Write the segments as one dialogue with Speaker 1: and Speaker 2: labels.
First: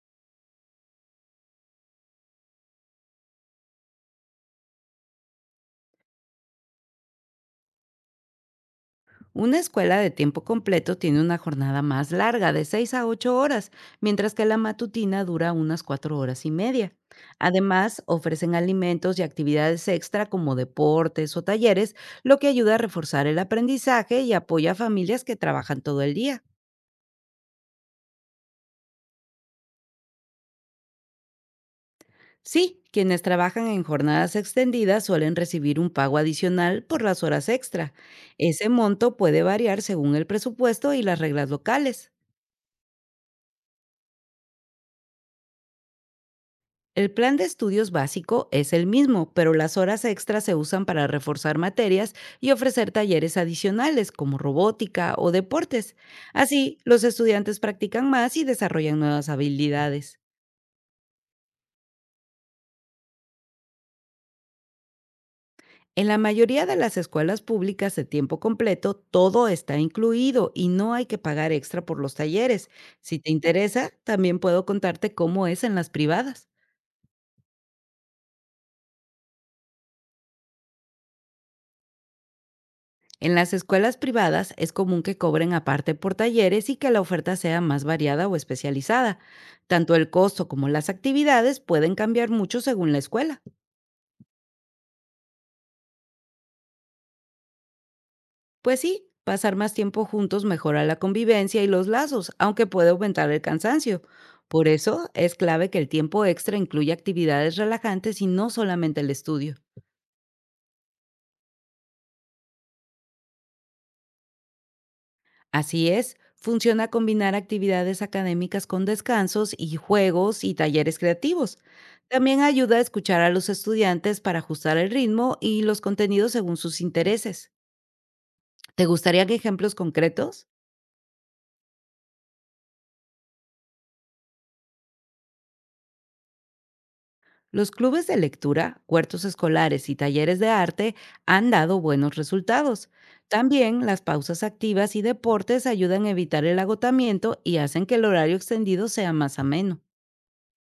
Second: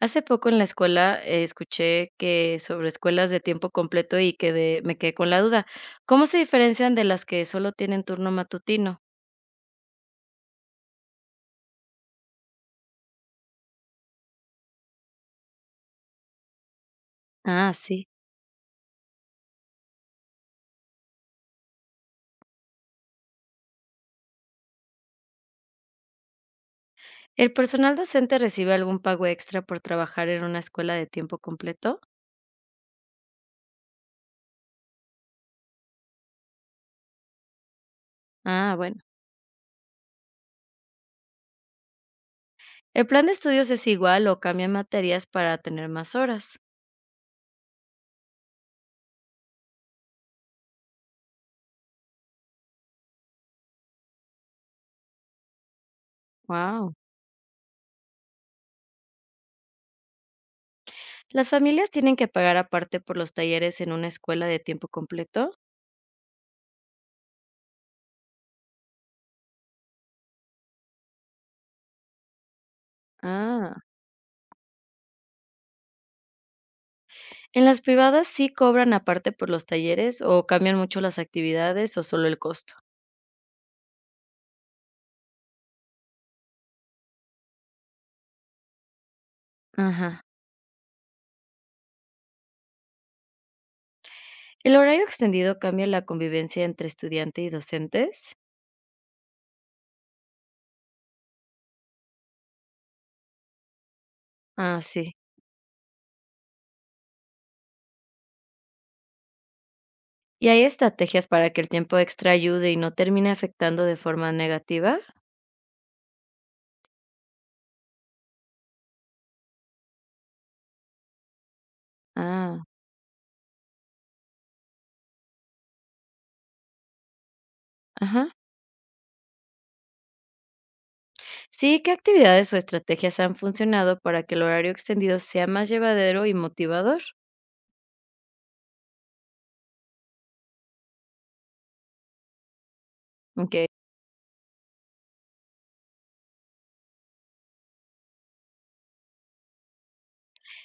Speaker 1: Hace poco en la escuela, escuché que sobre escuelas de tiempo completo y quedé me quedé con la duda. ¿Cómo se diferencian de las que solo tienen turno matutino?
Speaker 2: Una escuela de tiempo completo tiene una jornada más larga, de 6 a 8 horas, mientras que la matutina dura unas 4 horas y media.
Speaker 1: Ah,
Speaker 2: Además,
Speaker 1: sí.
Speaker 2: ofrecen alimentos y actividades extra como deportes o talleres, lo que ayuda a reforzar el aprendizaje y apoya a familias que trabajan todo el día.
Speaker 1: ¿El personal docente recibe algún pago extra por trabajar en una escuela de tiempo completo?
Speaker 2: Sí, quienes trabajan en jornadas extendidas suelen recibir un pago adicional por las horas extra. Ese
Speaker 1: Ah, bueno.
Speaker 2: monto puede variar según el presupuesto y las reglas locales.
Speaker 1: ¿El plan de estudios es igual o cambian materias para tener más horas?
Speaker 2: El plan de estudios básico es el mismo, pero las horas extras se usan para reforzar materias y ofrecer talleres adicionales como robótica o deportes. Así,
Speaker 1: Wow.
Speaker 2: los estudiantes practican más y desarrollan nuevas habilidades.
Speaker 1: ¿Las familias tienen que pagar aparte por los talleres en una escuela de tiempo completo?
Speaker 2: En la mayoría de las escuelas públicas de tiempo completo, todo está incluido y no hay que pagar extra por los talleres. Si te
Speaker 1: Ah.
Speaker 2: interesa, también puedo contarte cómo es en las privadas.
Speaker 1: En las privadas, ¿sí cobran aparte por los talleres o cambian mucho las actividades o solo el costo?
Speaker 2: En las escuelas privadas es común que cobren aparte por talleres y que la oferta sea más variada o especializada. Tanto el
Speaker 1: Ajá.
Speaker 2: costo como las actividades pueden cambiar mucho según la escuela.
Speaker 1: ¿El horario extendido cambia la convivencia entre estudiante y docentes?
Speaker 2: Pues sí, pasar más tiempo juntos mejora la convivencia y los lazos, aunque puede aumentar el cansancio. Por
Speaker 1: Ah,
Speaker 2: eso
Speaker 1: sí.
Speaker 2: es clave que el tiempo extra incluya actividades relajantes y no solamente el estudio.
Speaker 1: ¿Y hay estrategias para que el tiempo extra ayude y no termine afectando de forma negativa?
Speaker 2: Así es, funciona combinar actividades académicas con descansos y juegos y talleres creativos. También
Speaker 1: Ah,
Speaker 2: ayuda a escuchar a los estudiantes para ajustar el ritmo y los contenidos según sus intereses.
Speaker 1: ajá.
Speaker 2: ¿Te gustarían ejemplos concretos?
Speaker 1: Sí, ¿qué actividades o estrategias han funcionado para que el horario extendido sea más llevadero y motivador?
Speaker 2: Los clubes de lectura, huertos escolares y talleres de arte han dado buenos resultados.
Speaker 1: Ok.
Speaker 2: También las pausas activas y deportes ayudan a evitar el agotamiento y hacen que el horario extendido sea más ameno.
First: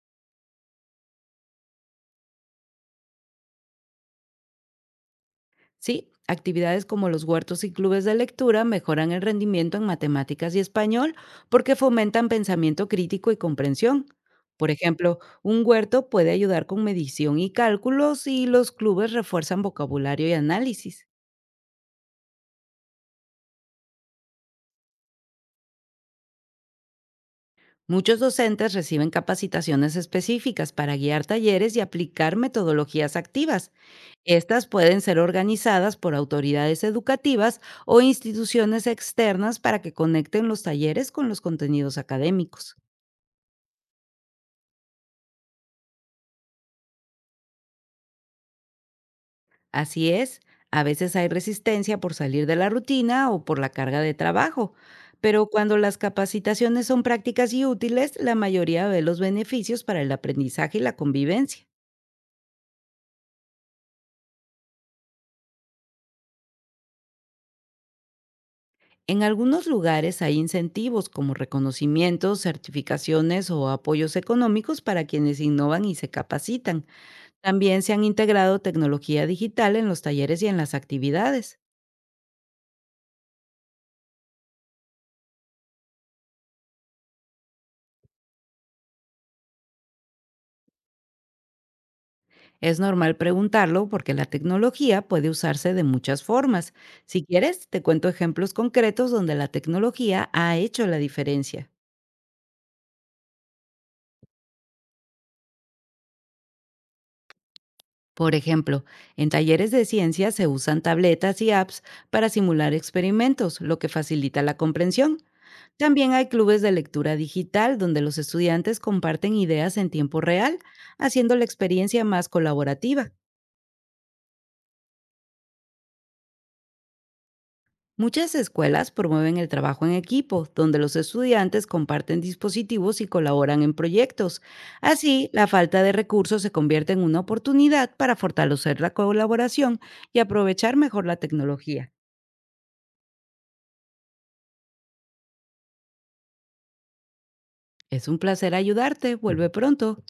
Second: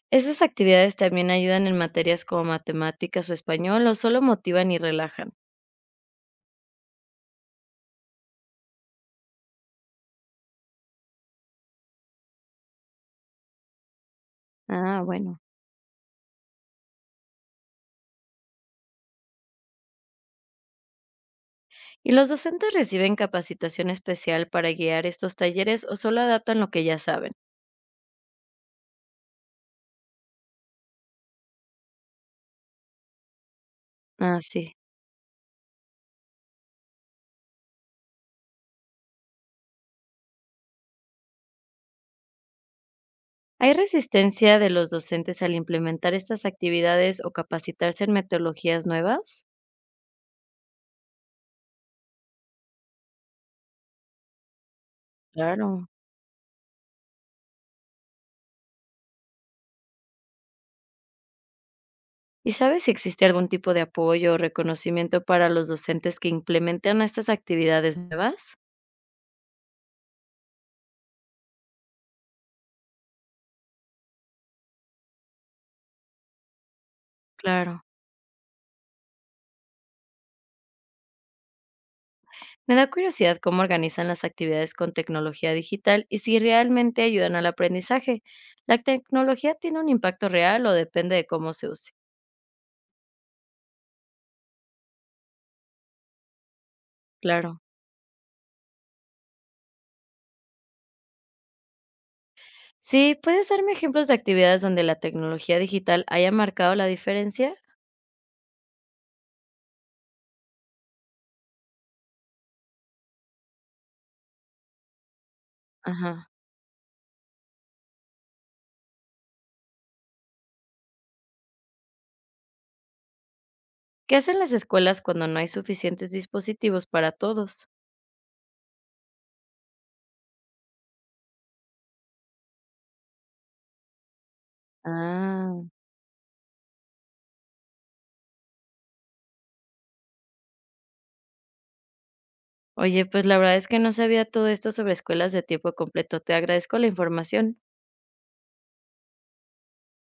Speaker 1: ¿Esas actividades también ayudan en materias como matemáticas o español o solo motivan y relajan?
Speaker 2: Sí, actividades como los huertos y clubes de lectura mejoran el rendimiento en matemáticas y español porque fomentan pensamiento crítico y comprensión. Por
Speaker 1: Ah,
Speaker 2: ejemplo,
Speaker 1: bueno.
Speaker 2: un huerto puede ayudar con medición y cálculos y los clubes refuerzan vocabulario y análisis.
Speaker 1: ¿Y los docentes reciben capacitación especial para guiar estos talleres o solo adaptan lo que ya saben?
Speaker 2: Muchos docentes reciben capacitaciones específicas para guiar talleres y aplicar metodologías activas.
Speaker 1: Ah,
Speaker 2: Estas
Speaker 1: sí.
Speaker 2: pueden ser organizadas por autoridades educativas o instituciones externas para que conecten los talleres con los contenidos académicos.
Speaker 1: ¿Hay resistencia de los docentes al implementar estas actividades o capacitarse en metodologías nuevas?
Speaker 2: Así es, a veces hay resistencia por salir de la rutina o por la carga de trabajo, pero cuando
Speaker 1: Claro.
Speaker 2: las capacitaciones son prácticas y útiles, la mayoría ve los beneficios para el aprendizaje y la convivencia.
Speaker 1: ¿Y sabes si existe algún tipo de apoyo o reconocimiento para los docentes que implementan estas actividades nuevas?
Speaker 2: En algunos lugares hay incentivos como reconocimientos, certificaciones o apoyos económicos para quienes innovan y se capacitan. También
Speaker 1: Claro.
Speaker 2: se han integrado tecnología digital en los talleres y en las actividades.
Speaker 1: Me da curiosidad cómo organizan las actividades con tecnología digital y si realmente ayudan al aprendizaje. ¿La tecnología tiene un impacto real o depende de cómo se usa?
Speaker 2: Es normal preguntarlo porque la tecnología puede usarse de muchas formas. Si
Speaker 1: Claro.
Speaker 2: quieres, te cuento ejemplos concretos donde la tecnología ha hecho la diferencia.
Speaker 1: Sí, ¿puedes darme ejemplos de actividades donde la tecnología digital haya marcado la diferencia?
Speaker 2: Por ejemplo, en talleres de ciencia se usan tabletas y apps para simular experimentos, lo que facilita la comprensión. También hay
Speaker 1: Ajá.
Speaker 2: clubes de lectura digital donde los estudiantes comparten ideas en tiempo real, haciendo la experiencia más colaborativa.
Speaker 1: ¿Qué hacen las escuelas cuando no hay suficientes dispositivos para todos?
Speaker 2: Muchas escuelas promueven el trabajo en equipo, donde los estudiantes comparten dispositivos y colaboran en proyectos. Así, la
Speaker 1: Ah,
Speaker 2: falta de recursos se convierte en una oportunidad para fortalecer la colaboración y aprovechar mejor la tecnología.
Speaker 1: oye, pues la verdad es que no sabía todo esto sobre escuelas de tiempo completo. Te agradezco la información.
Speaker 2: Es un placer ayudarte. Vuelve pronto.